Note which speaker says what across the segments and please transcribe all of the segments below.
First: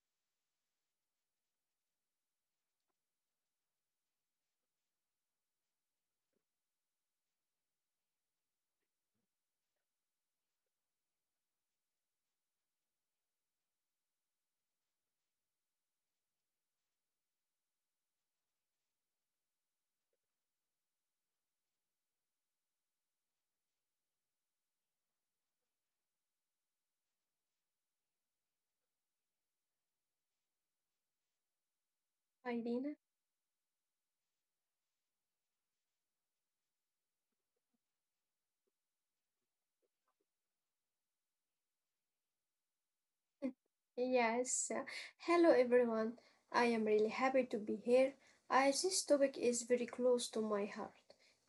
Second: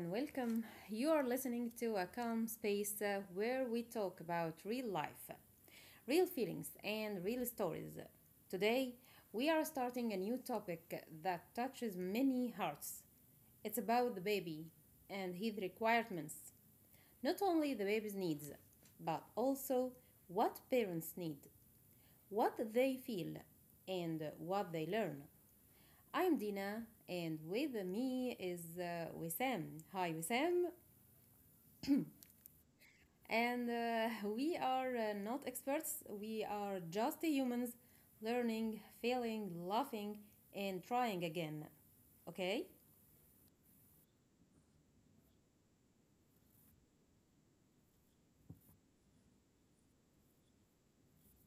Speaker 1: and welcome. You are listening to a calm space where we talk about real life, real feelings, and real stories. Today, we are starting a new topic that touches many hearts. It's about the baby and his requirements. Not only the baby's needs, but also what parents need, what they feel, and what they learn. I'm Dina, and with me is Wissam. Hi, Wissam.
Speaker 2: Irina.
Speaker 1: And We are not experts, we are just humans learning, failing, laughing, and trying again. Okay?
Speaker 2: Yes. uh, Hello, everyone. I am really happy to be here. As this topic is very close to my heart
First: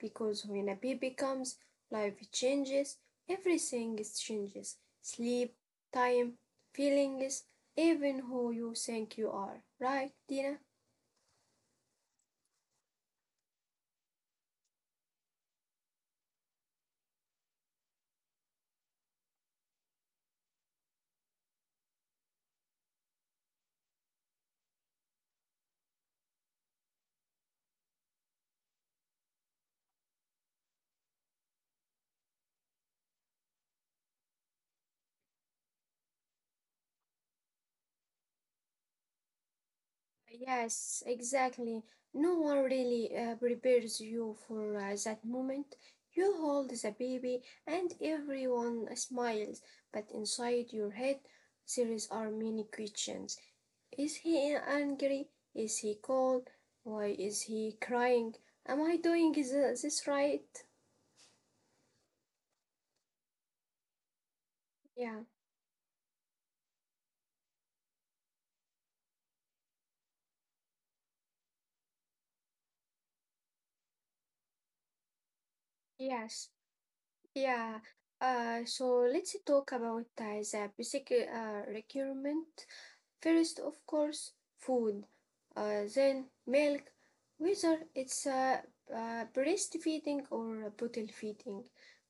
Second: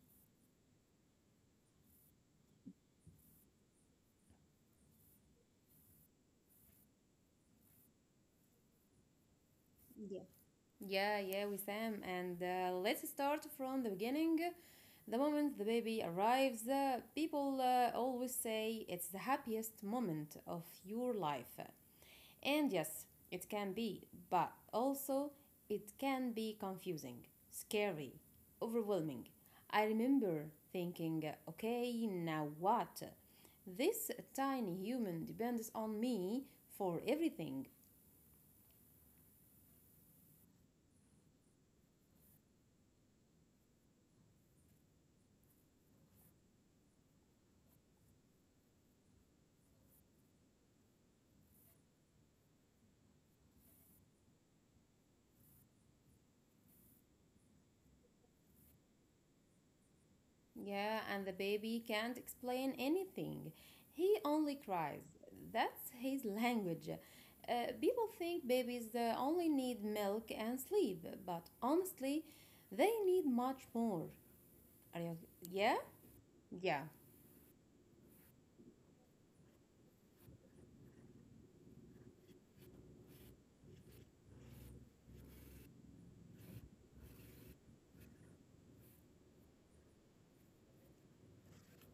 Speaker 2: because when a baby comes, life changes, everything is changes sleep, time, feelings, even who you think you are. Right, Dina?
Speaker 1: Yeah, yeah, Wissam. And let's start from the beginning. The moment the baby arrives, people always say it's the happiest moment of your life. And yes, it can be, but also it can be confusing, scary, overwhelming. I remember thinking, okay, now what? This tiny human depends on me for everything.
Speaker 2: Yes, exactly. No one really prepares you for that moment. You hold the baby and everyone smiles, but inside your head there is are many questions. Is he angry? Is he cold? Why is he crying? Am I doing this right?
Speaker 1: Yeah, and the baby can't explain anything. He only
Speaker 2: Yeah,
Speaker 1: cries. That's his language. Uh, people think babies only need milk and sleep, but honestly, they need much more. Are you, yeah?
Speaker 2: yes,
Speaker 1: Yeah.
Speaker 2: yeah. So let's talk about the basic requirement. First, of course, food, then milk, whether it's breastfeeding or bottle feeding.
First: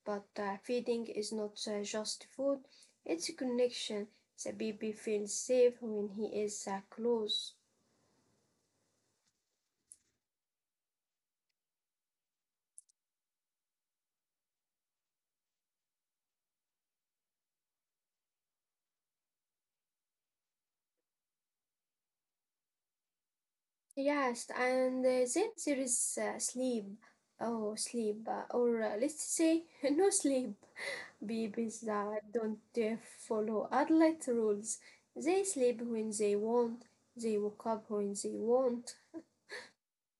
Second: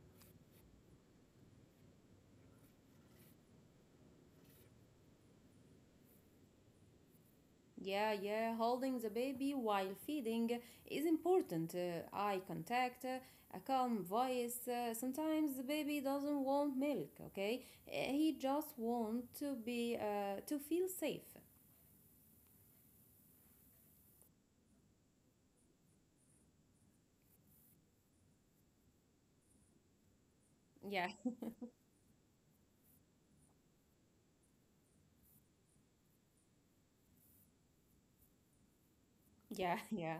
Speaker 2: But feeding is not just food, it's a connection. The baby feels safe when he is close.
Speaker 1: Yeah, yeah. Holding the baby while feeding is important. Eye contact, a calm voice. Sometimes the baby doesn't want milk, okay? He just wants to be to feel safe.
Speaker 2: Yes, and then there is sleep. Oh, sleep, or let's say no sleep.
Speaker 1: Yeah,
Speaker 2: Babies that don't follow adult rules. They sleep when they want, they wake up when they want.
Speaker 1: yeah, yeah.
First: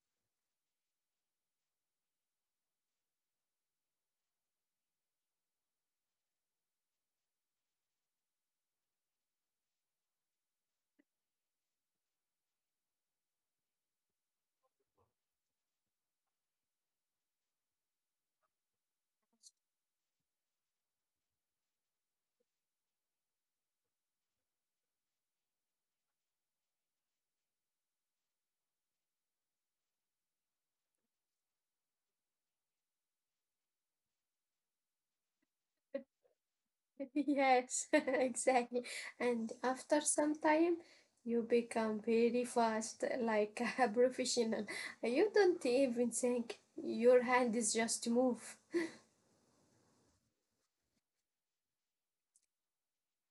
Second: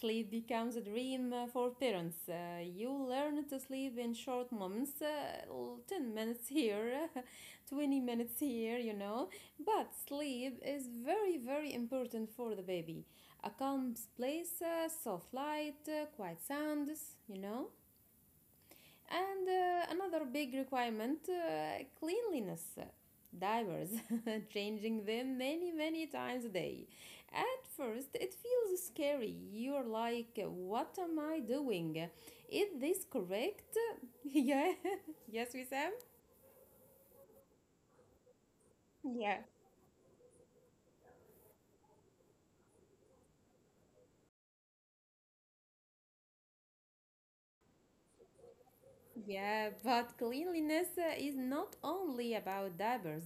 Speaker 1: Sleep becomes a dream for parents. You learn to sleep in short moments, 10 minutes here, 20 minutes here, you know. But sleep is very, very important for the baby. A calm place, soft light, quiet sounds, you know. And another big requirement: cleanliness. Diapers, changing them many, many times a day. At first, it feels scary. You're like, what am I doing? Is this correct? yeah. yes, we Sam?
Speaker 2: Yes, exactly.
Speaker 1: Yeah.
Speaker 2: And after some time, you become very fast, like a professional. You don't even think, your hand is just move.
Speaker 1: Yeah, but cleanliness is not only about diapers.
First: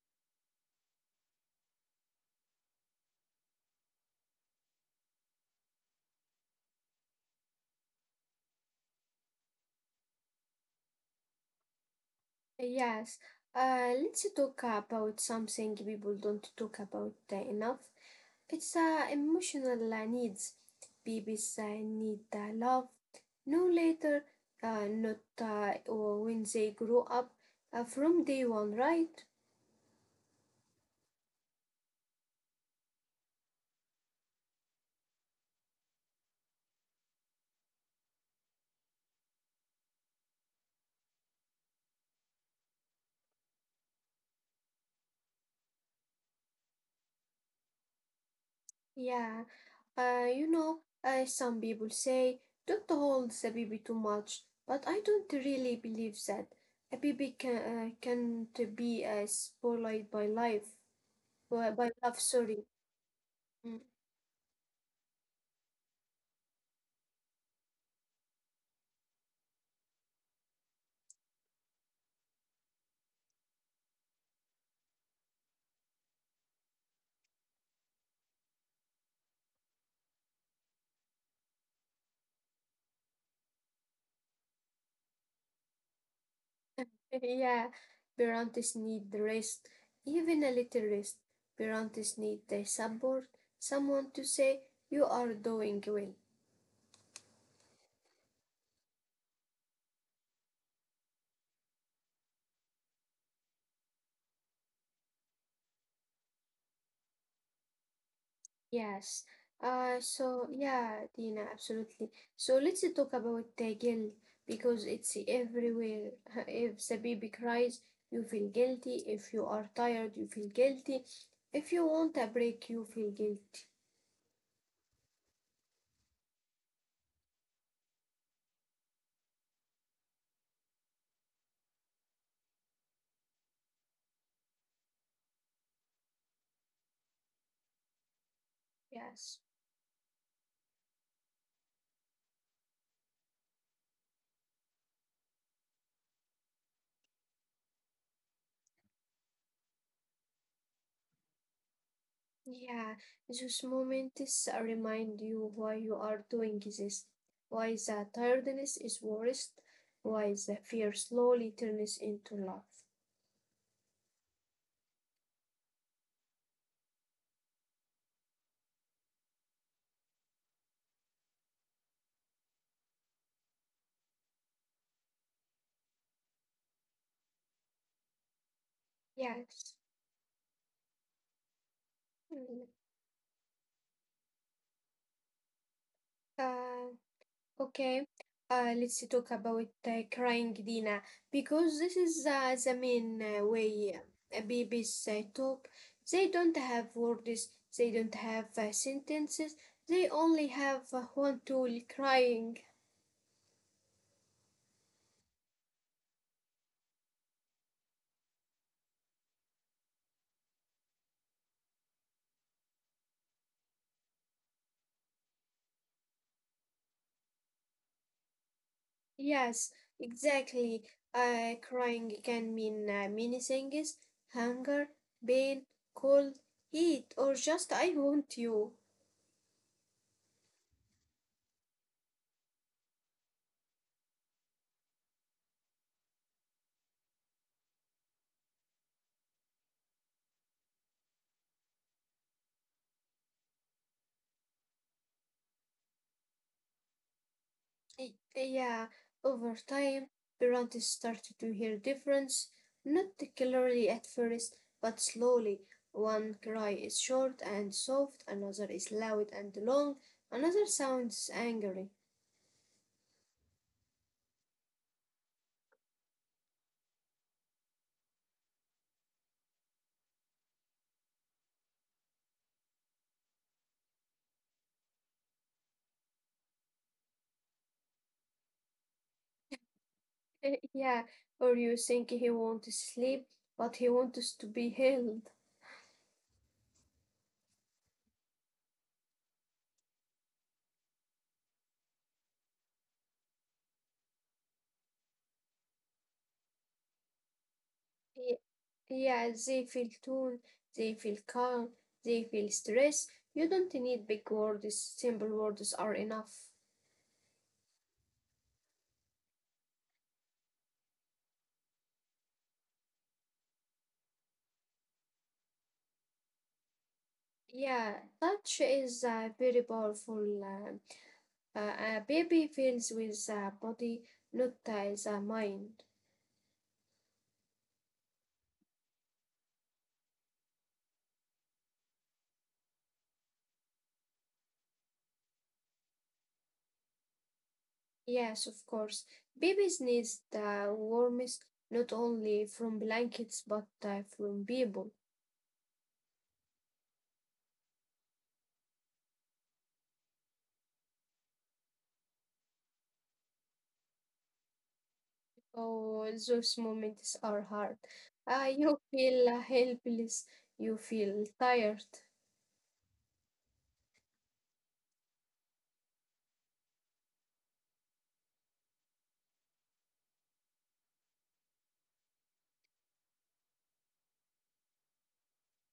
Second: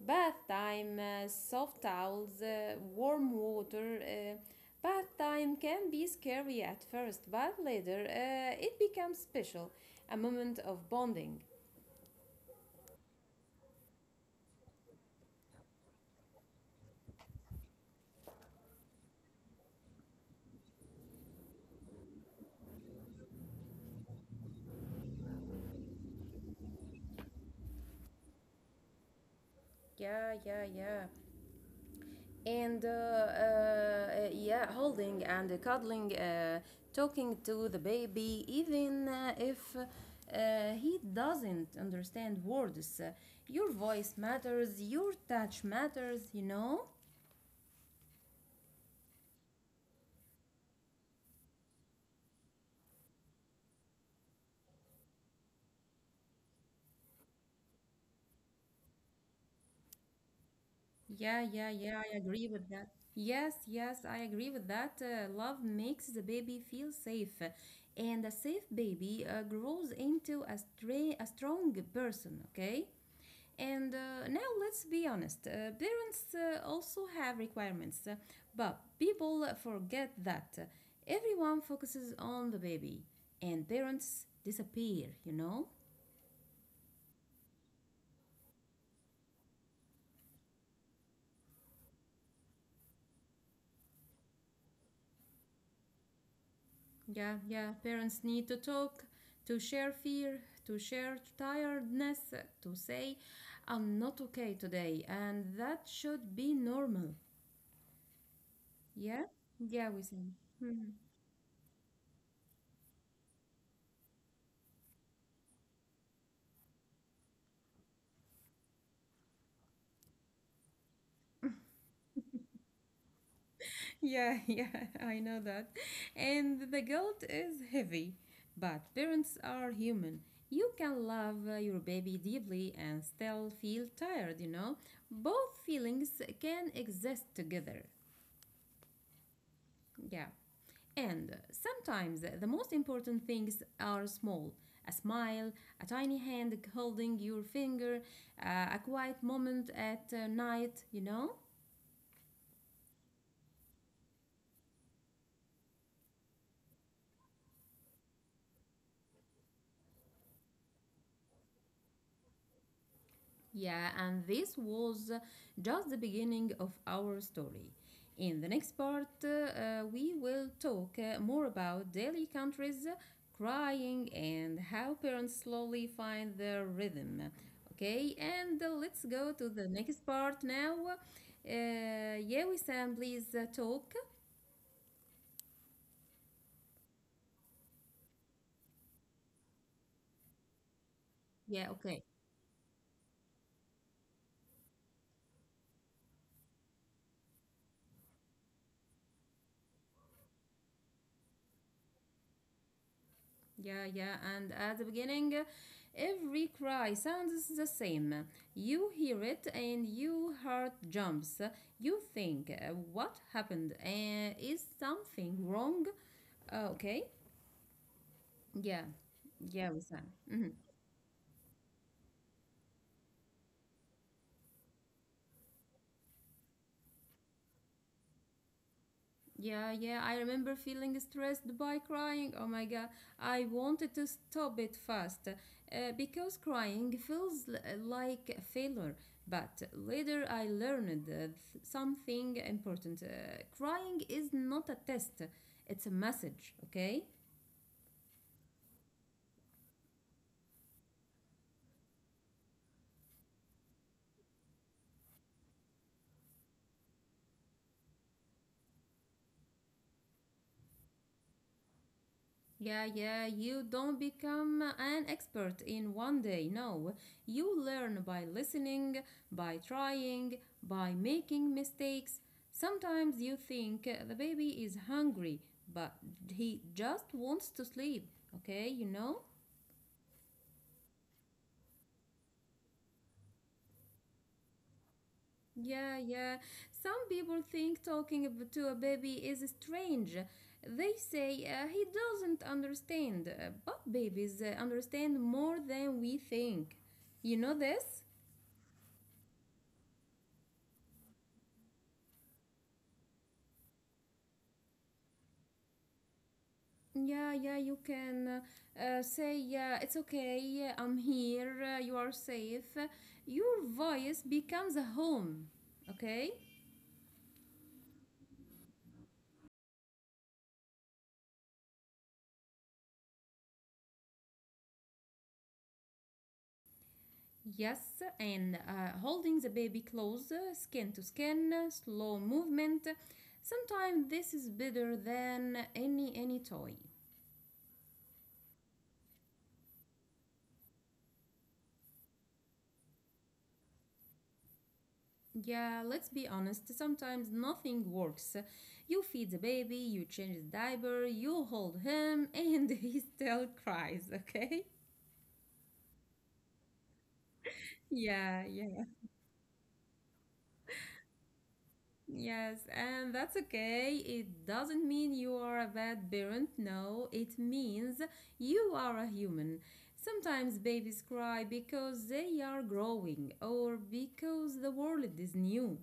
Speaker 1: Bath time, soft towels, warm water. Bath time can be scary at first, but later it becomes special, a moment of bonding.
Speaker 2: Yes, let's talk about something people don't talk about enough. It's emotional needs. Babies need love no later, not or when they grow up from day one, right?
Speaker 1: Yeah, yeah, yeah. Holding and cuddling, talking to the baby, even if he doesn't understand words. Your voice matters, your touch matters, you know?
Speaker 2: Yeah, you know, some people say don't hold the baby too much, but I don't really believe that. A baby can't be spoiled by life,
Speaker 1: Yeah, yeah,
Speaker 2: by
Speaker 1: yeah, I
Speaker 2: love,
Speaker 1: agree
Speaker 2: sorry.
Speaker 1: with that. Yes,
Speaker 2: Mm.
Speaker 1: yes, I agree with that. Love makes the baby feel safe, and a safe baby grows into a strong person, okay? And now let's be honest. Parents also have requirements, but people forget that everyone focuses on the baby, and parents disappear, you know?
Speaker 2: Yeah, parents need rest, even a little rest. Parents need their support, someone to say you are doing well.
Speaker 1: Yeah, yeah. Parents need to talk, to share fear, to share tiredness, to say, I'm not okay today, and that should be normal. Yeah?
Speaker 2: Yes.
Speaker 1: Yeah, we say.
Speaker 2: So yeah, Dina, absolutely. So let's talk about the guilt because it's everywhere. If the baby cries, you feel guilty. If you are tired, you feel guilty. If you want a break, you feel guilty.
Speaker 1: Yeah, yeah, I know that. And the guilt is heavy, but parents are human. You can love your baby deeply and still feel tired, you know? Both feelings can exist together.
Speaker 2: Yes.
Speaker 1: Yeah. And sometimes the most important things are small: a smile, a tiny hand holding your finger, a quiet moment at night, you know?
Speaker 2: Yeah, those moments remind you why you are doing this, why the tiredness is worst, why the fear slowly turns into love.
Speaker 1: Yeah, and this was just the beginning of our story. In the next part, we will talk more about daily countries crying and how parents slowly find their rhythm. Okay, and let's go to the
Speaker 2: Yes.
Speaker 1: next part now. Yeah, we
Speaker 2: Mm,
Speaker 1: Sam, please talk.
Speaker 2: Uh, okay. Let's talk about crying, Dina,
Speaker 1: Yeah,
Speaker 2: because this
Speaker 1: okay.
Speaker 2: is the main way babies talk. They don't have words, they don't have sentences, they only have one tool crying.
Speaker 1: Yeah, yeah, and at the beginning, every cry sounds the same. You hear it and your heart jumps. You think, what happened? Is something wrong? Okay, yeah,
Speaker 2: Yes,
Speaker 1: yeah, Wissam. Mhm.
Speaker 2: exactly. Crying can mean many things hunger, pain, cold, heat, or just I want you.
Speaker 1: Yeah, yeah, I remember feeling stressed by crying. Oh my god, I wanted to stop it fast because crying feels like a failure. But later I learned something important. Crying is not a test, it's a message, okay?
Speaker 2: Y- Yeah, Over time, parents started to hear difference, not clearly at first, but slowly. One cry is short and soft, another is loud and long, another sounds angry.
Speaker 1: Yeah, yeah, you don't become an expert in one day. No, you learn by listening, by trying, by making mistakes. Sometimes you think the baby is hungry, but he just wants to sleep. Okay, you know?
Speaker 2: Yeah, or you think he wants to sleep, but he wants to be held.
Speaker 1: Yeah, yeah. Some people think talking to a baby is strange. They say he doesn't understand, but babies understand more than we think. You know this?
Speaker 2: Yeah, they feel tuned, they feel calm, they feel stress. You don't need big words, simple words are enough.
Speaker 1: Yeah, yeah, you can say, it's okay, yeah, I'm here, you are safe. Your voice becomes a home, okay?
Speaker 2: Yeah, touch is very powerful. um, a baby feels with the body, not the mind.
Speaker 1: Yes, and holding the baby close, skin to skin, slow movement. Sometimes this is better than any toy.
Speaker 2: Yes, of course. Babies need the warmth not only from blankets but from people.
Speaker 1: Yeah, let's be honest, sometimes nothing works. You feed the baby, you change his diaper, you hold him, and he still cries, okay?
Speaker 2: Oh, those moments are hard.
Speaker 1: Yeah,
Speaker 2: You
Speaker 1: yeah,
Speaker 2: feel helpless, you feel tired.
Speaker 1: yes, and that's okay. It doesn't mean you are a bad parent. No, it means you are a human. Sometimes babies cry because they are growing or because the world is new.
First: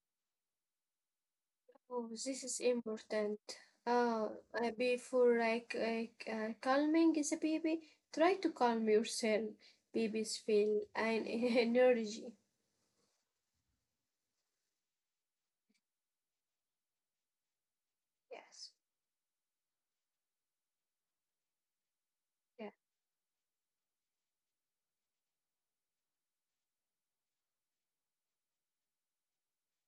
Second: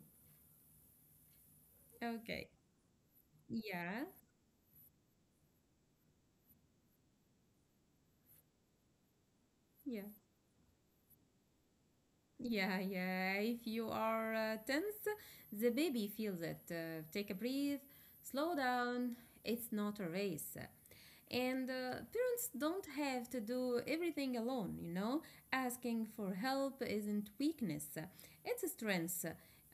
Speaker 2: Oh, this
Speaker 1: Okay,
Speaker 2: is important.
Speaker 1: yeah,
Speaker 2: Uh, Before like calming the baby, try to calm yourself.
Speaker 1: yeah.
Speaker 2: Babies feel an energy.
Speaker 1: Yeah, yeah. If you are tense, the baby feels it. Take a breath,
Speaker 2: Yes.
Speaker 1: slow down. It's not a race. And parents
Speaker 2: Yeah.
Speaker 1: don't have to do everything alone, you know? Asking for help isn't weakness, it's a strength.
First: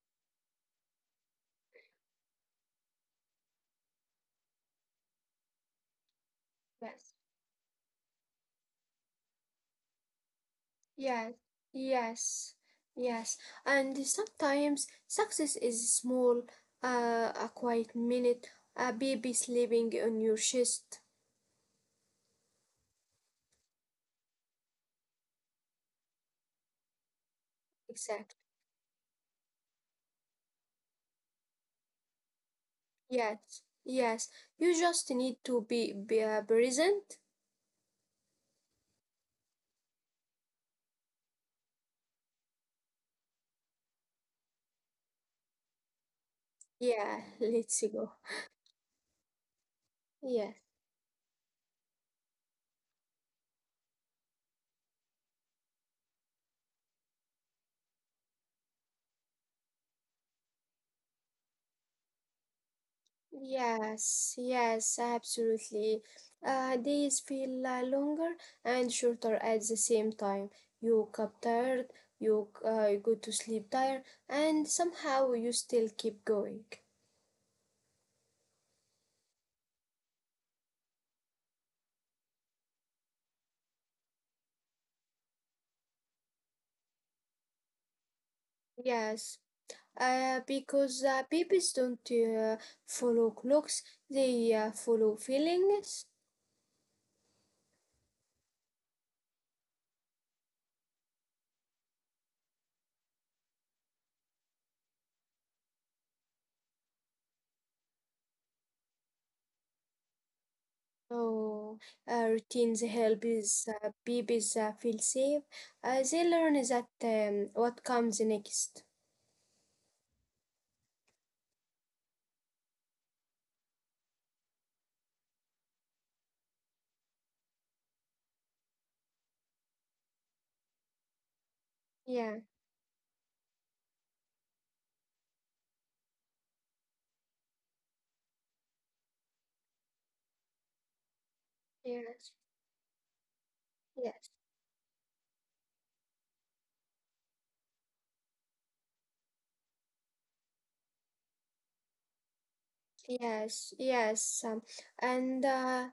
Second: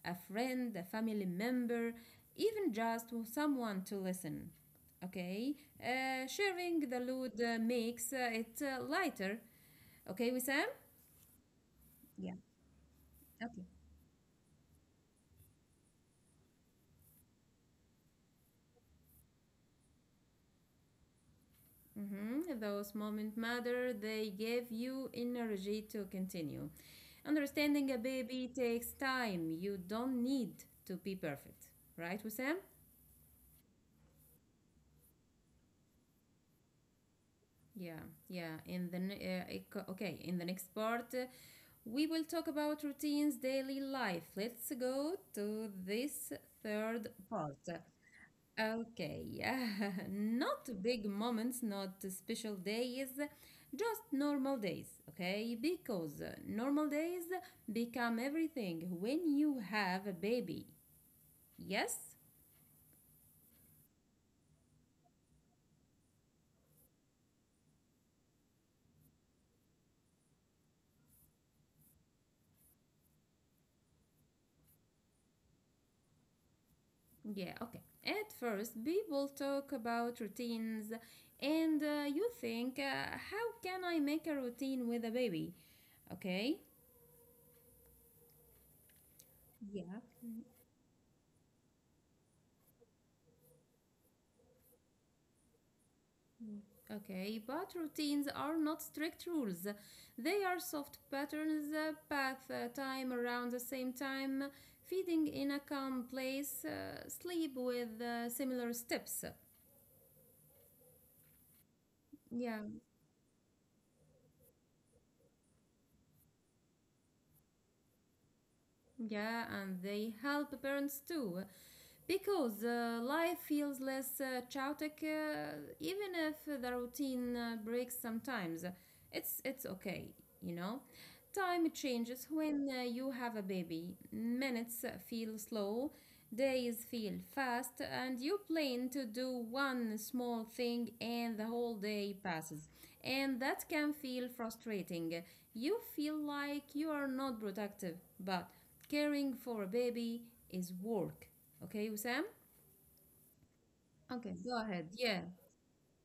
Speaker 1: A friend, a family member, even just someone to listen. Okay? Sharing the
Speaker 2: Yes.
Speaker 1: load makes it lighter. Okay, Wissam?
Speaker 2: Yes.
Speaker 1: Yeah.
Speaker 2: Yes. Yes.
Speaker 1: Okay.
Speaker 2: And sometimes success is small. A quiet minute. A baby sleeping on your chest.
Speaker 1: Mhm. Those moments matter, they give you energy to continue. Understanding a
Speaker 2: Exactly.
Speaker 1: baby takes time. You don't need to be perfect, right, Wissam?
Speaker 2: Yes. Yes. You just need to be present.
Speaker 1: Yeah, yeah. In the ne- ec- okay, In the next part, we will talk about routines, daily life. Let's go to this third
Speaker 2: Yeah.
Speaker 1: part.
Speaker 2: Let's go.
Speaker 1: Okay,
Speaker 2: Yeah.
Speaker 1: not big moments, not special days, just normal days, okay? Because normal days become everything when you have a baby. Yes?
Speaker 2: Yes, yes, absolutely. Days feel longer and shorter at the same time. You get tired, you go to sleep tired, and somehow you still keep going.
Speaker 1: Yeah, okay. At first, people talk about routines, and you think, how can I make a routine with a baby? Okay?
Speaker 2: Yes,
Speaker 1: Yeah.
Speaker 2: because babies don't follow clocks, they follow feelings.
Speaker 1: Okay, but routines are not strict rules. They are soft patterns, bath time around the same time, feeding in a calm place, sleep with similar steps.
Speaker 2: So
Speaker 1: Yeah.
Speaker 2: routines help is, babies feel safe. They learn that what comes next.
Speaker 1: Yeah, and they help parents too. Because life feels less chaotic, even if the routine breaks sometimes. It's okay, you know? Time changes
Speaker 2: Yeah.
Speaker 1: when you have a baby. Minutes feel slow, days feel fast, and you plan to do one small thing and the whole day
Speaker 2: Yes,
Speaker 1: passes. And that can feel
Speaker 2: yes,
Speaker 1: frustrating. You feel like you are not productive, but caring for a baby is work. Okay, Wissam?
Speaker 2: yes,
Speaker 1: Okay,
Speaker 2: yes.
Speaker 1: go ahead. Yeah,
Speaker 2: And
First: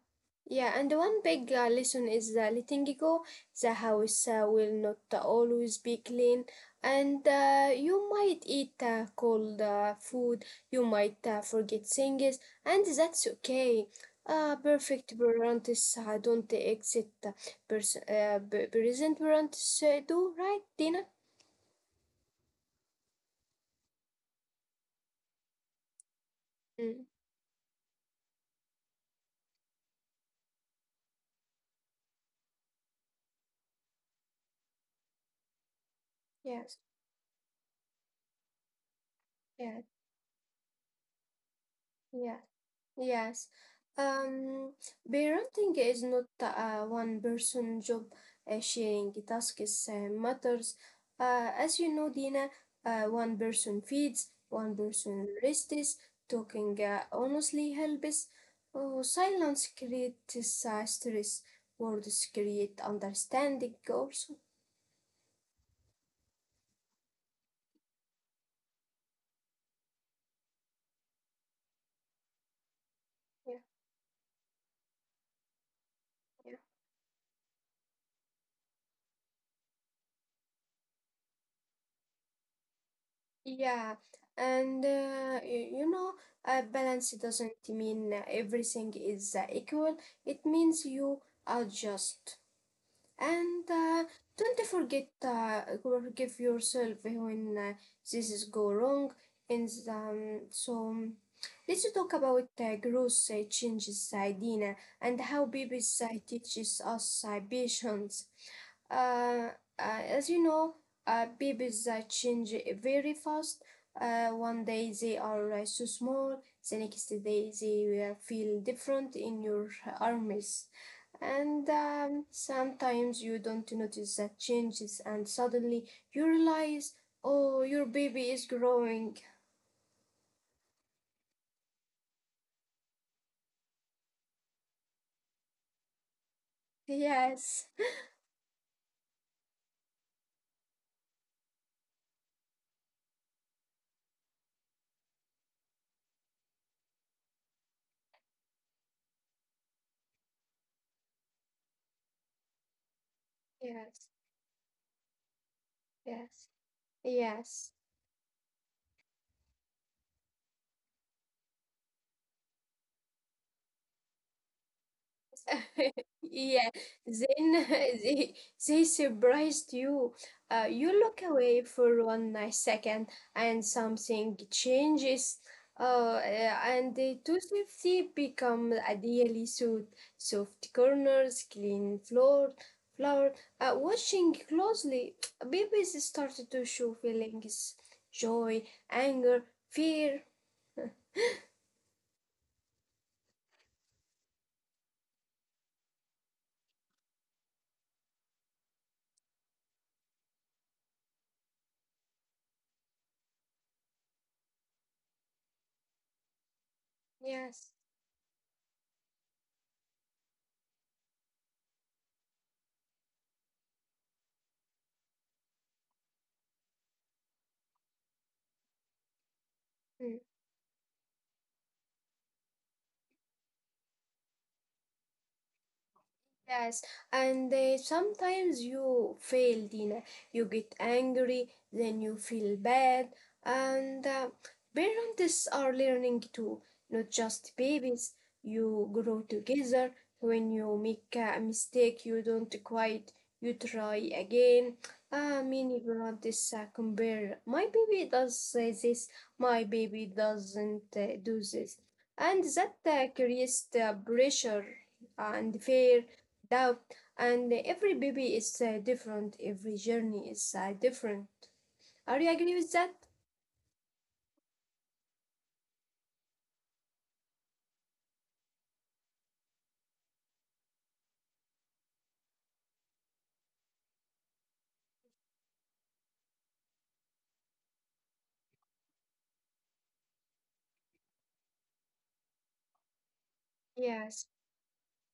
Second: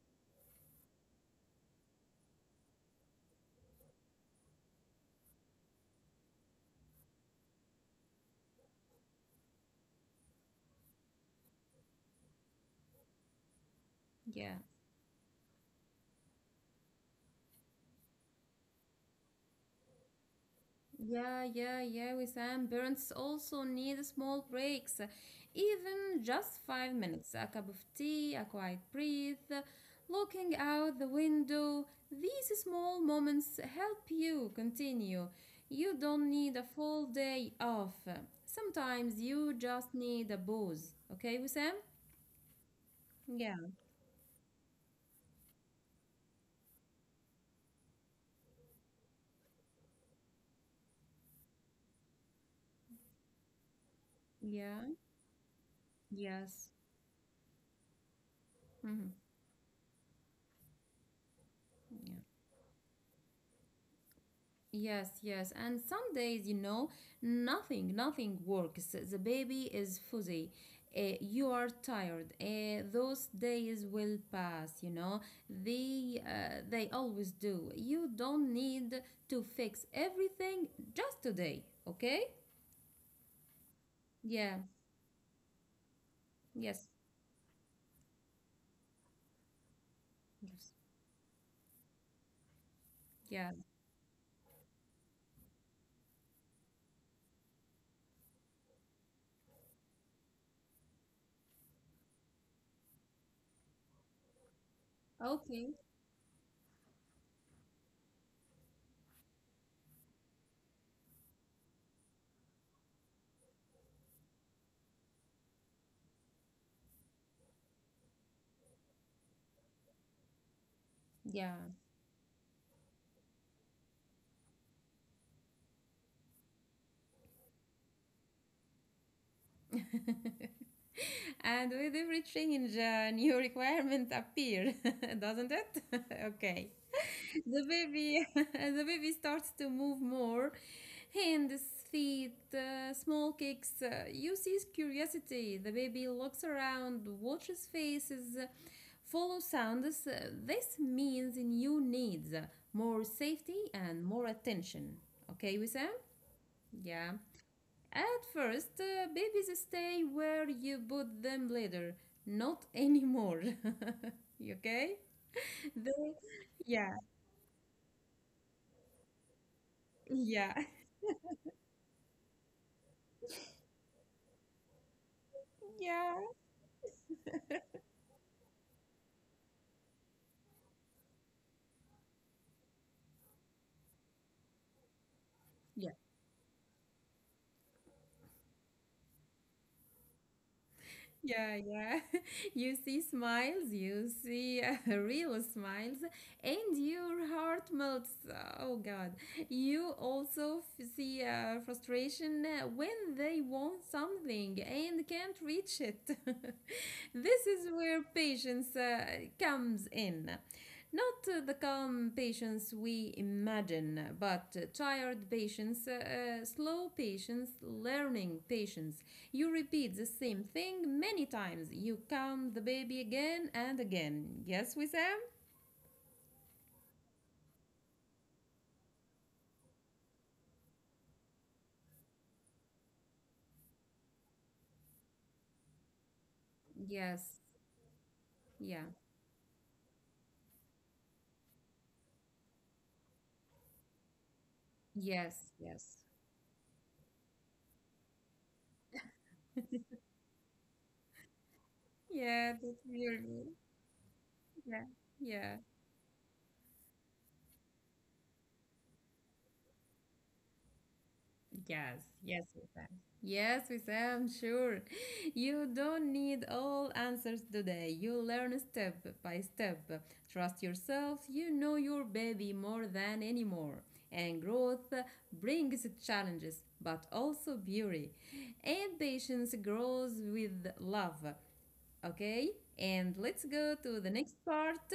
Speaker 2: Yeah, and one big lesson is letting go. The house will not always be clean, and you might eat cold food, you might forget things, and that's okay.
Speaker 1: yeah,
Speaker 2: Perfect parents don't exit present parents do, right, Dina?
Speaker 1: yeah, yeah, yeah, Wissam. Parents also need small breaks, even just five
Speaker 2: Mm.
Speaker 1: minutes. A cup of tea, a quiet breathe, looking out the window. These small moments help you continue. You don't need a
Speaker 2: Yes,
Speaker 1: full day off. Sometimes you
Speaker 2: yes,
Speaker 1: just need a pause. Okay, Wissam?
Speaker 2: yes. Yes.
Speaker 1: Yeah.
Speaker 2: Um, Parenting is not a one person job. Sharing tasks matters. As you know, Dina, one person feeds, one
Speaker 1: Yeah,
Speaker 2: person rests,
Speaker 1: yes.
Speaker 2: talking honestly helps. Oh,
Speaker 1: Mhm.
Speaker 2: silence creates stress,
Speaker 1: Yeah.
Speaker 2: words create understanding also.
Speaker 1: Yes, yes. And some days, you know, nothing works. The baby is fuzzy. You are tired. Those
Speaker 2: Yeah,
Speaker 1: days will pass, you know.
Speaker 2: yeah.
Speaker 1: They always do. You don't need to fix everything just today, okay?
Speaker 2: Yeah,
Speaker 1: Yeah,
Speaker 2: and you know,
Speaker 1: yes,
Speaker 2: balance doesn't mean everything is equal. It
Speaker 1: yes,
Speaker 2: means you adjust.
Speaker 1: yeah.
Speaker 2: And don't forget forgive yourself when this is go wrong. And so Let's talk about growth changes, Dina, and how
Speaker 1: Okay,
Speaker 2: babies teaches us patience. Uh, as you know, babies change very fast. One day they are so small, the next day they feel different in your arms.
Speaker 1: yeah.
Speaker 2: And sometimes you don't notice that changes, and suddenly you realize, oh, your baby is growing.
Speaker 1: And with every change, new requirements appear, doesn't it? okay.
Speaker 2: Yes,
Speaker 1: The baby the baby starts to move more: hands, feet, small kicks. You see curiosity. The baby looks around, watches faces, follows sounds. This means new needs, more safety and
Speaker 2: yes,
Speaker 1: more attention. Okay, Wissam?
Speaker 2: yes,
Speaker 1: Yeah.
Speaker 2: yes.
Speaker 1: At first, babies stay where you put them. Later, not anymore. You okay? They,
Speaker 2: Yeah,
Speaker 1: yeah,
Speaker 2: then they surprised you.
Speaker 1: yeah.
Speaker 2: You look away for one nice second, and something changes.
Speaker 1: yeah.
Speaker 2: And the toothpaste become a daily suit. Soft corners, clean floor. Watching closely, babies started to show feelings, joy, anger, fear.
Speaker 1: Yeah, yeah. You see smiles, you see real smiles, and your heart melts. Oh God. You also see frustration when they want something and can't reach it. This
Speaker 2: Yes.
Speaker 1: is where patience comes in. Not the calm patience we imagine, but tired patience, slow patience, learning patience. You repeat the
Speaker 2: Hmm.
Speaker 1: same thing many times. You calm the baby again and again. Yes, Wissam?
Speaker 2: Yes, and sometimes you fail, Dina. You get angry, then you feel bad, and parents are learning too, not just
Speaker 1: Yes,
Speaker 2: babies. You
Speaker 1: yeah,
Speaker 2: grow together. When you make a mistake, you don't quit. You try again.
Speaker 1: yes,
Speaker 2: Many
Speaker 1: yes.
Speaker 2: parents compare. My baby does this. My baby doesn't do this, and
Speaker 1: Yeah,
Speaker 2: that
Speaker 1: that's really.
Speaker 2: creates the pressure
Speaker 1: Yeah. Yeah.
Speaker 2: and fear doubt. And every baby is different, every journey is different.
Speaker 1: Yes.
Speaker 2: Are you agree
Speaker 1: Yes,
Speaker 2: with that?
Speaker 1: Wissam. Yes, Wissam, sure. You don't need all answers today. You learn step by step. Trust yourself. You know your baby more than anymore. And growth brings challenges, but also beauty. And patience grows with love. Okay, and let's go to
Speaker 2: Yes,
Speaker 1: the next part.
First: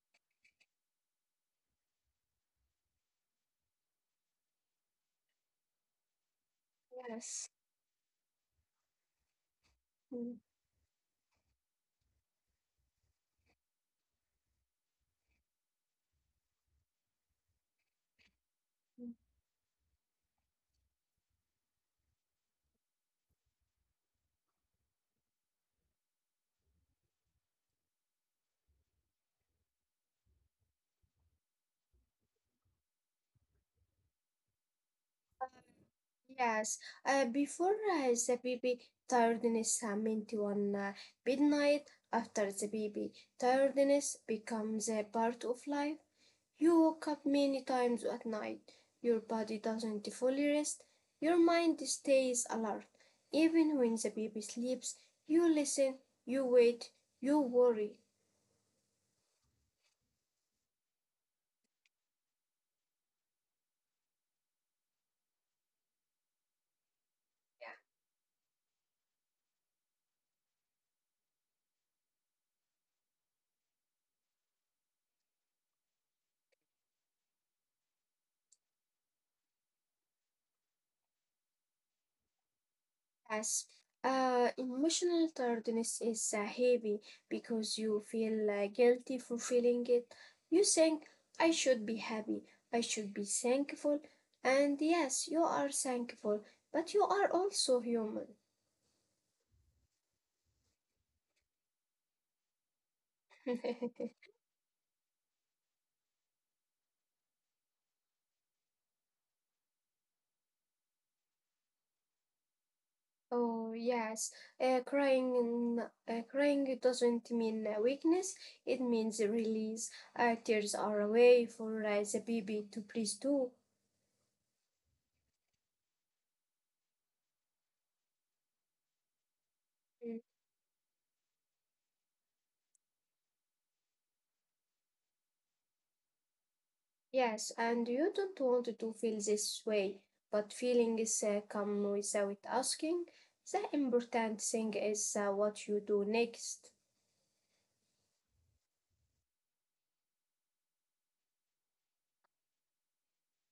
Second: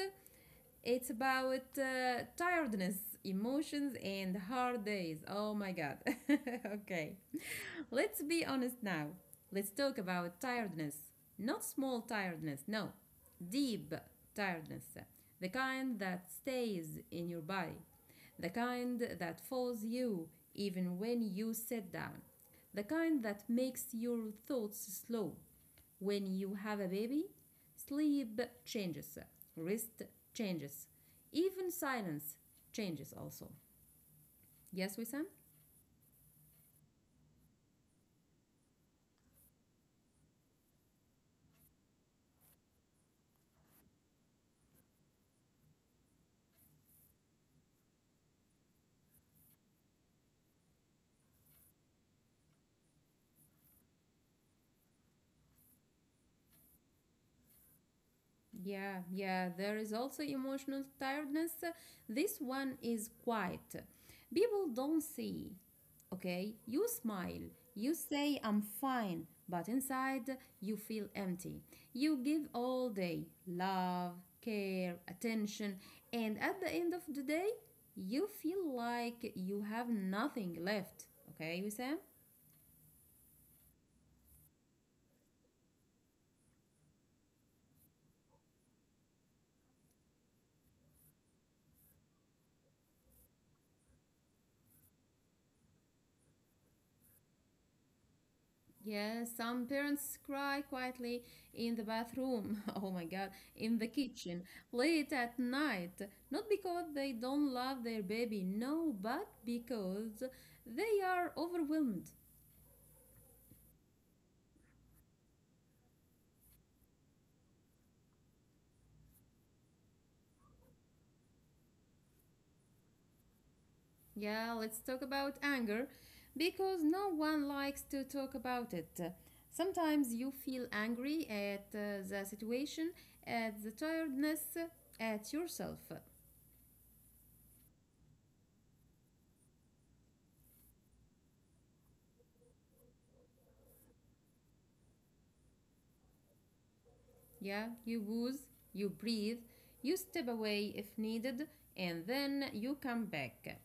Speaker 1: It's about tiredness, emotions, and hard days. Oh my god. okay.
Speaker 2: yes.
Speaker 1: Let's be honest now. Let's talk about
Speaker 2: Mm,
Speaker 1: tiredness. Not small tiredness, no. Deep tiredness. The kind that stays in your body. The kind
Speaker 2: mm.
Speaker 1: that follows you even when you sit down. The kind that makes your thoughts slow. When you have a baby, sleep changes, rest changes, even silence changes also. Yes, Wissam?
Speaker 2: Yes, before the baby tiredness meant one midnight, after the baby tiredness becomes a part of life. You woke up many times at night. Your body doesn't fully rest. Your mind stays alert. Even when the baby sleeps, you listen, you wait, you worry.
Speaker 1: Yeah, yeah, there is also emotional tiredness. This one is quiet. People don't see. Okay, you smile,
Speaker 2: Yeah.
Speaker 1: you say, I'm fine, but inside you feel empty. You give all day love, care, attention, and at the end of the day, you feel like you have nothing left. Okay, Wissam?
Speaker 2: Yes. Emotional tiredness is heavy because you feel guilty for feeling it. You think, I should be happy, I should be thankful. And yes, you are thankful, but you are also human.
Speaker 1: Yes, some parents cry quietly in the bathroom. Oh my God, in the kitchen, late at night. Not because they don't love their baby, no, but because they are overwhelmed.
Speaker 2: Oh yes, uh, crying in, crying doesn't mean weakness. It means release. Tears are a way for the baby to please too.
Speaker 1: Yeah, let's talk about anger because no one likes to talk about it. Sometimes
Speaker 2: Mm.
Speaker 1: you feel angry at the situation, at the tiredness, at yourself.
Speaker 2: Yes, and you don't want to feel this way, but feelings come without asking. The important thing is what you do next.
Speaker 1: Yeah, you wooze, you breathe, you step away if needed, and then you come back.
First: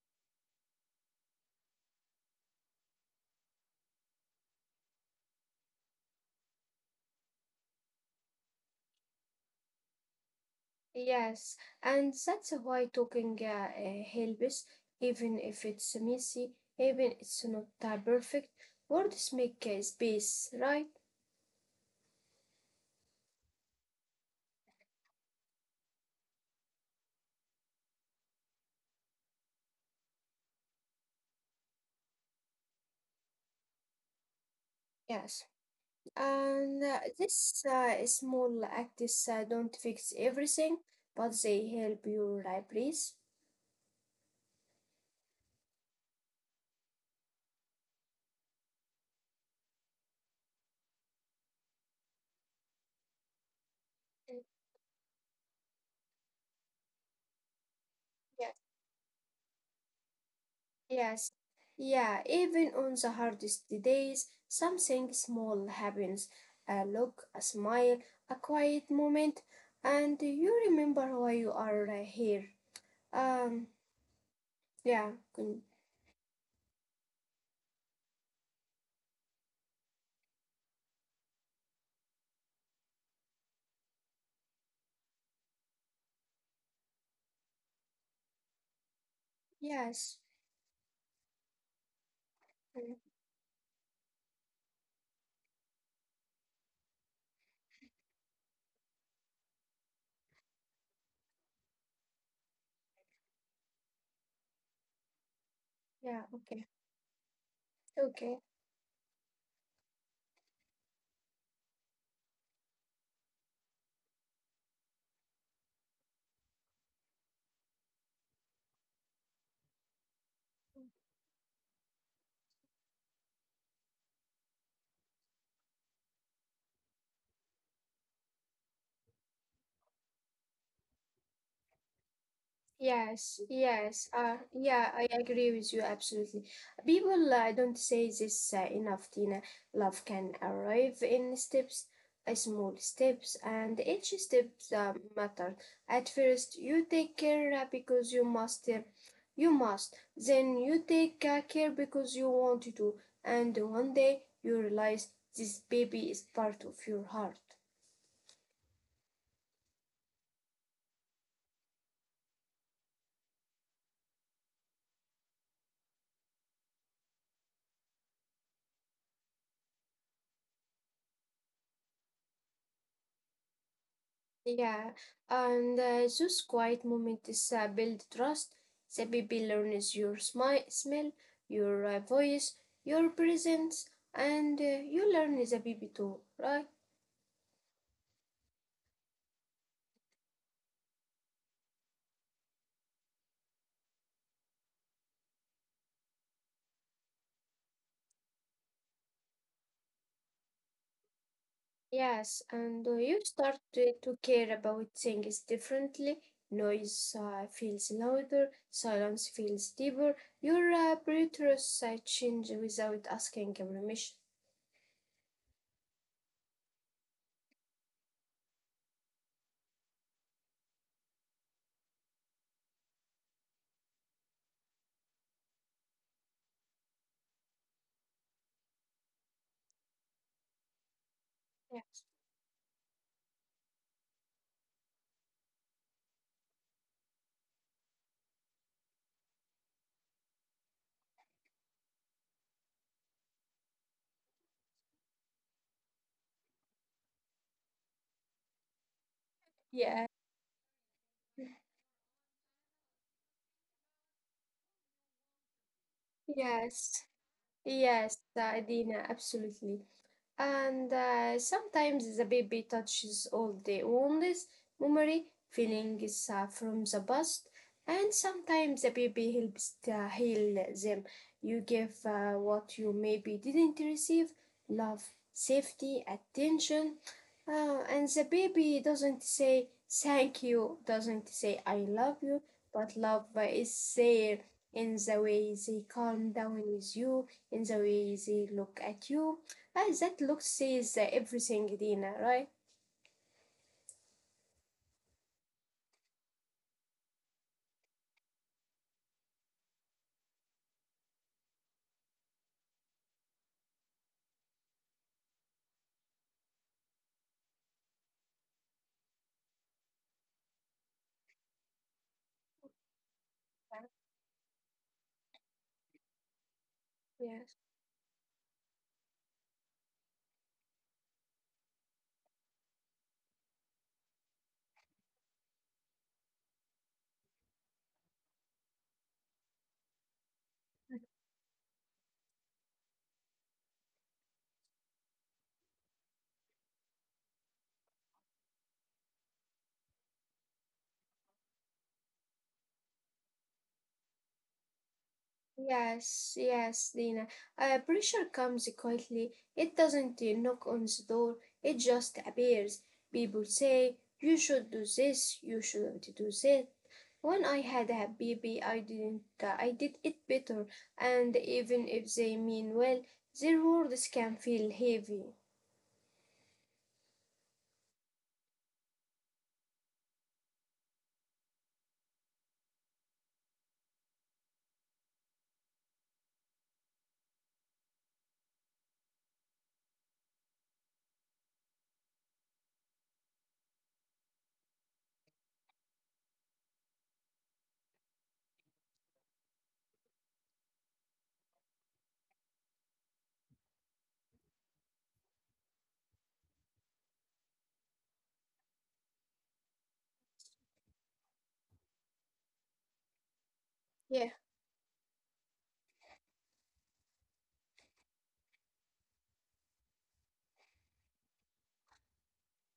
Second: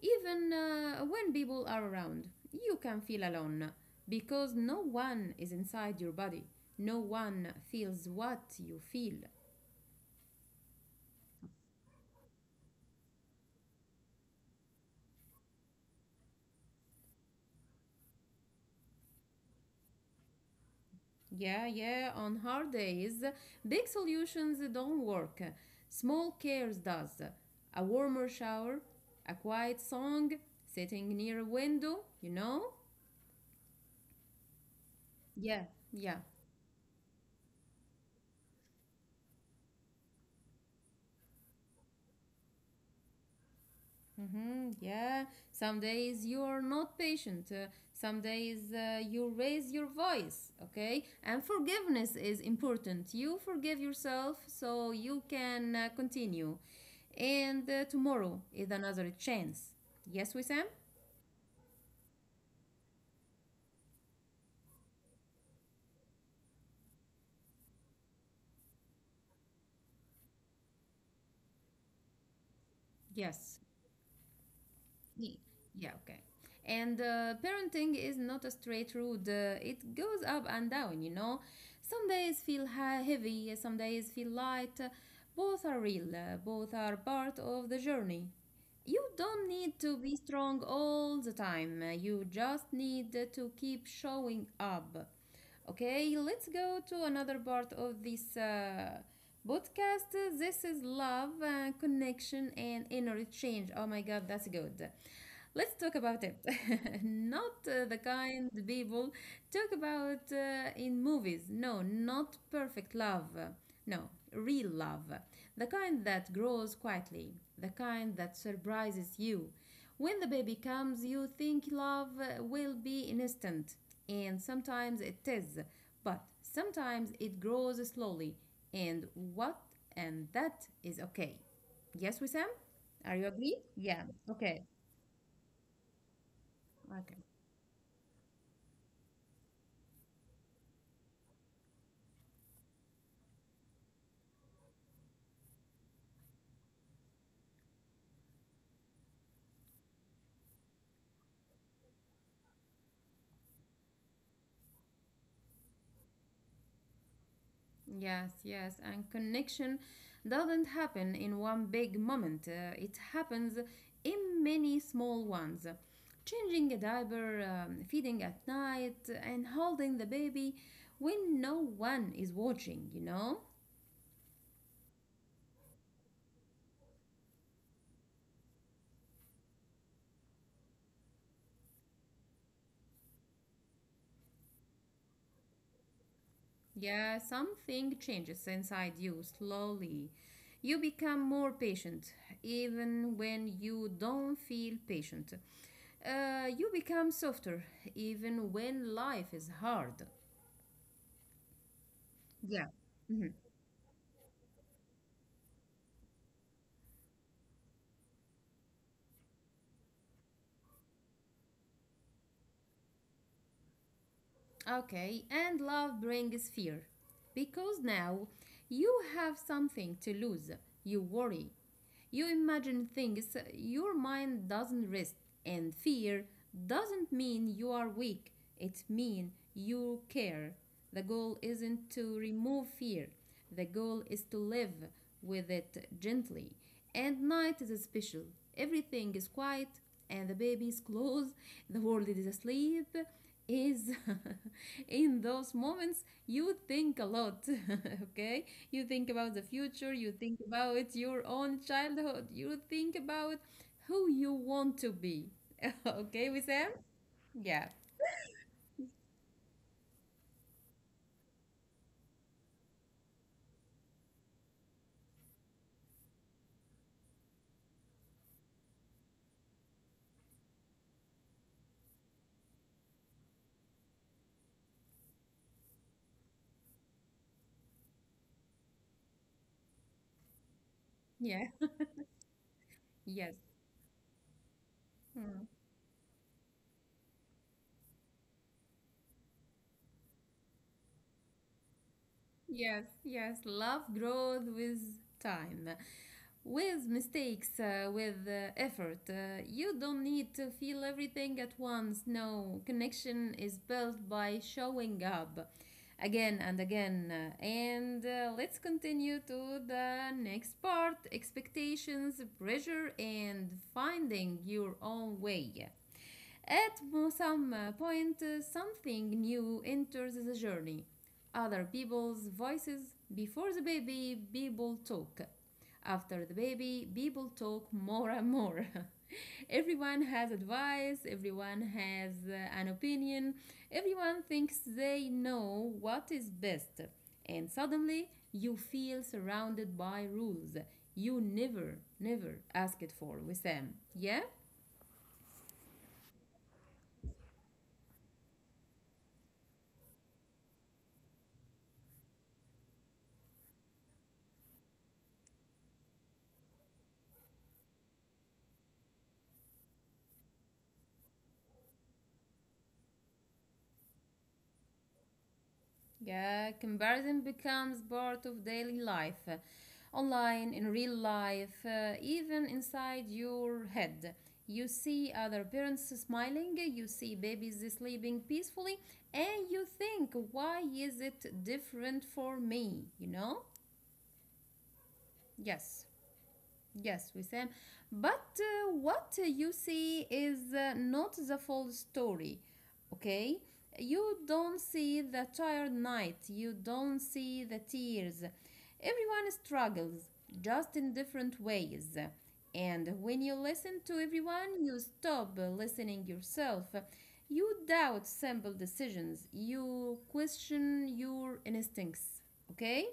Speaker 1: Even when people are around, you can feel alone because no one is inside your body. No one feels what you feel.
Speaker 2: Yes, and that's why talking helps, even if it's messy, even it's not perfect. Words make space, right?
Speaker 1: Yeah, yeah, on hard days, big solutions don't work. Small cares does. A warmer shower, a quiet song, sitting near a window,
Speaker 2: Yes,
Speaker 1: Yeah, yeah.
Speaker 2: and this small acts don't fix everything, but they help you breathe.
Speaker 1: Yeah, some days you're not patient, some days you raise your voice, okay? And forgiveness is important. You forgive yourself
Speaker 2: Mm.
Speaker 1: so you can continue. And tomorrow
Speaker 2: Yeah.
Speaker 1: is another chance. Yes, Wissam?
Speaker 2: Yes, yeah, even on the hardest days, something small happens. A look, a smile, a quiet moment, and you remember why you are here.
Speaker 1: Yes.
Speaker 2: Um, yeah,
Speaker 1: Ye-
Speaker 2: con-
Speaker 1: Yeah, okay. And parenting is not a straight road. It goes up and down, you know. Some days feel heavy, some days feel light. Both are real, both are part of the journey. You don't need to be
Speaker 2: yes,
Speaker 1: strong all the time. You just
Speaker 2: mm,
Speaker 1: need to keep showing up. Okay, let's go to another part of this podcast. This is love, connection, and inner exchange. Oh my God, that's good. Let's talk about
Speaker 2: yeah,
Speaker 1: it.
Speaker 2: okay,
Speaker 1: Not the
Speaker 2: okay.
Speaker 1: kind people talk about in movies. No, not perfect love. No, real love. The kind that grows quietly. The kind that surprises you. When the baby comes, you think love will be instant. And sometimes it is. But sometimes it grows slowly. And what? And that is okay. Yes, Wissam? Are you
Speaker 2: Yes,
Speaker 1: agree? Yeah.
Speaker 2: yes,
Speaker 1: Okay.
Speaker 2: yeah, I agree with you absolutely.
Speaker 1: Okay.
Speaker 2: People don't say this enough, Tina. Love can arrive in steps, small steps, and each step matter. At first, you take care because you must. Then you take care because you want to, and one day you realize this baby is part of your heart.
Speaker 1: Yes, yes, and connection doesn't happen in one big moment. It happens in many small ones. Changing a diaper, feeding at night, and holding the baby when no one is watching, you know?
Speaker 2: Yeah, and those quiet moments build trust. The baby learns your smell, your voice, your presence, and you learn the baby too, right?
Speaker 1: Yeah, something changes inside you slowly. You become more patient, even when you don't feel patient. You become softer, even when life is hard.
Speaker 2: Yes,
Speaker 1: Yeah.
Speaker 2: and you start to care about things differently. Noise feels louder, silence feels deeper. Your preterus change without asking permission.
Speaker 1: Okay, and love brings fear. Because now you have something to lose. You worry. You imagine things. Your mind doesn't rest. And fear doesn't mean you are weak. It means you care. The goal
Speaker 2: Yeah.
Speaker 1: isn't to remove fear. The goal is to live with it gently. And night is special. Everything is quiet and the baby is close. The world is asleep is in those moments you think a lot okay, you think about the future,
Speaker 2: Yeah.
Speaker 1: you think about your own childhood, you think about who you want to be okay with them.
Speaker 2: Yes,
Speaker 1: Yeah,
Speaker 2: yes, Adina, absolutely. And sometimes the baby touches all the wounds, memory, feelings from the past, and sometimes the baby helps to heal them. You give what you maybe didn't receive love, safety, attention, and the baby doesn't say thank you, doesn't
Speaker 1: yeah,
Speaker 2: say I love you, but love
Speaker 1: yes.
Speaker 2: is there in the
Speaker 1: Hmm.
Speaker 2: way they calm down with you, in the way they look at you. That look says everything, Dina, right?
Speaker 1: Yes, yes, love grows with time, with mistakes, with effort. You don't need to feel everything at once. No, connection is built by showing up again and again. And let's continue to the next part: expectations, pressure, and finding your own way. At some
Speaker 2: Yes.
Speaker 1: point, something new enters the journey. Other people's voices. Before the baby, people talk. After the baby, people talk more and more. Everyone has advice, everyone has an opinion, everyone thinks they know what is best. And suddenly, you feel surrounded by rules you never, never asked for, Wissam. Yeah?
Speaker 2: Yes, yes, Dina. Pressure comes quietly. It doesn't knock on the door, it just appears. People say, you should do this, you shouldn't do that. When I had a baby, I didn't, I did it better, and even if they mean well, their words can feel heavy.
Speaker 1: Yeah, comparison becomes part of daily life, online, in real life, even inside your head. You see other parents smiling, you see babies sleeping peacefully, and you think, why is it different for me? You know? Yes. Yes, Wissam. But what you see is not the full story, okay? You don't see the tired night, you don't see the tears. Everyone struggles, just in different ways. And when you listen to
Speaker 2: Yeah.
Speaker 1: everyone, you stop listening yourself. You doubt simple decisions, you question your instincts, okay?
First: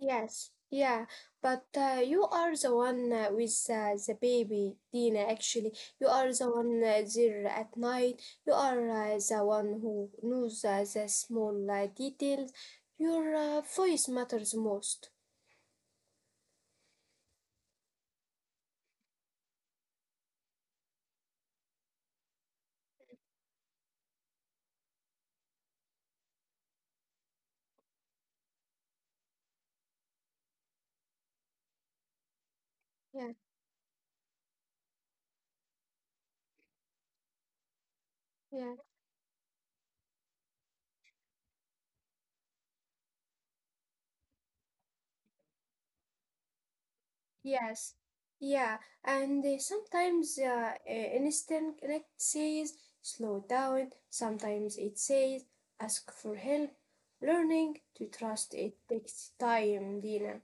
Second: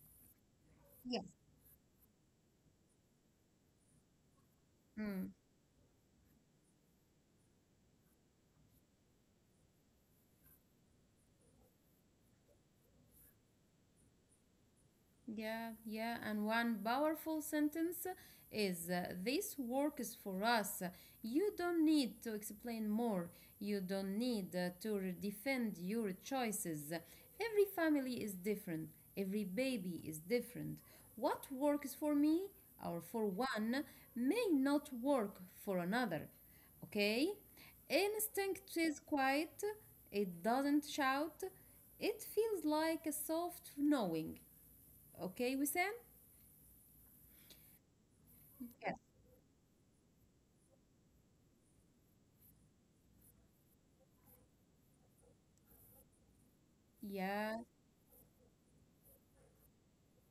Speaker 2: Yes, yeah,
Speaker 1: Yes.
Speaker 2: but you are the one with the baby, Dina, actually. You are the one there at night. You are the one who knows the small details. Your voice matters most.
Speaker 1: Yeah, yeah, and one powerful sentence is this works for us. You don't need to explain more. You don't need to defend your choices. Every family is different. Every baby is different. What works for me or for
Speaker 2: Yeah,
Speaker 1: one may not work for another. Okay?
Speaker 2: yeah,
Speaker 1: Instinct is quiet. It doesn't shout. It feels like a soft knowing. Okay, Wissam?
Speaker 2: yes, yeah.
Speaker 1: Yes.
Speaker 2: And sometimes instant connect says slow down, sometimes it says ask for help.
Speaker 1: Yeah,
Speaker 2: Learning to trust it takes time, Dina.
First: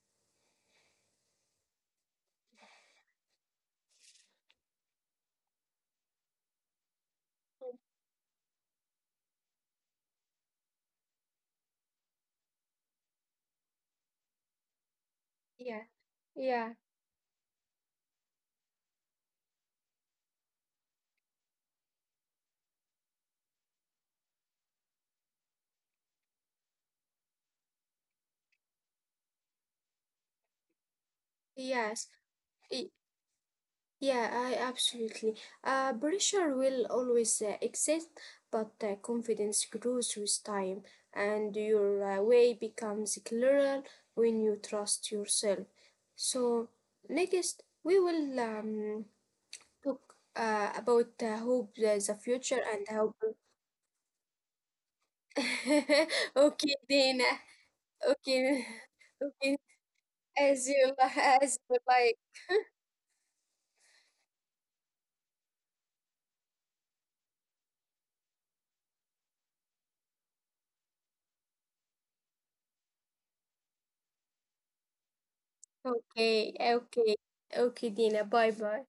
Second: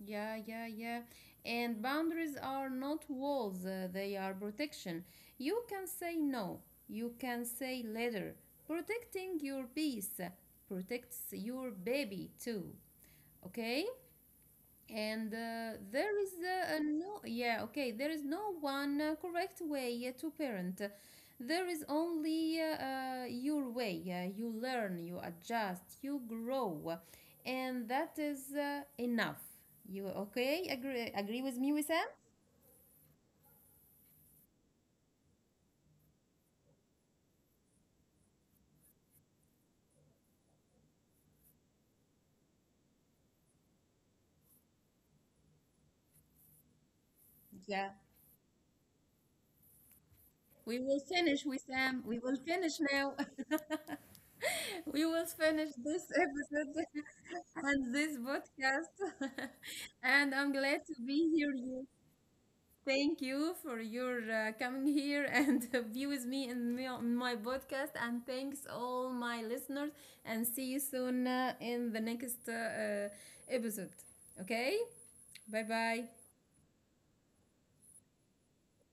Speaker 1: yeah, yeah, yeah. And boundaries are not walls, they are protection. You can say no, you can say later. Protecting your peace protects your baby too. Okay? And
Speaker 2: Yeah,
Speaker 1: there is
Speaker 2: yeah,
Speaker 1: no, yeah, okay, there is no one correct way to parent. There is only your way. You learn, you adjust, you grow, and that is enough. You okay? Agree, agree with me, Wissam?
Speaker 2: yes, y- yeah, I absolutely. Pressure will always exist, but confidence grows with time, and your way becomes clearer when you trust yourself. So, next,
Speaker 1: Yeah,
Speaker 2: we will talk
Speaker 1: we will
Speaker 2: about
Speaker 1: finish,
Speaker 2: hope,
Speaker 1: Wissam. We
Speaker 2: the
Speaker 1: will
Speaker 2: future,
Speaker 1: finish
Speaker 2: and
Speaker 1: now.
Speaker 2: how.
Speaker 1: We will finish this episode
Speaker 2: Okay, Dana.
Speaker 1: and this
Speaker 2: Okay,
Speaker 1: podcast.
Speaker 2: okay,
Speaker 1: And I'm
Speaker 2: as
Speaker 1: glad to
Speaker 2: you
Speaker 1: be here
Speaker 2: as you
Speaker 1: you.
Speaker 2: like.
Speaker 1: Thank you for your coming here and be with me in my podcast. And thanks all my listeners. And see you soon in the next episode. Okay, bye bye.
Speaker 2: Okay, è okay, è okay Dina, bye bye.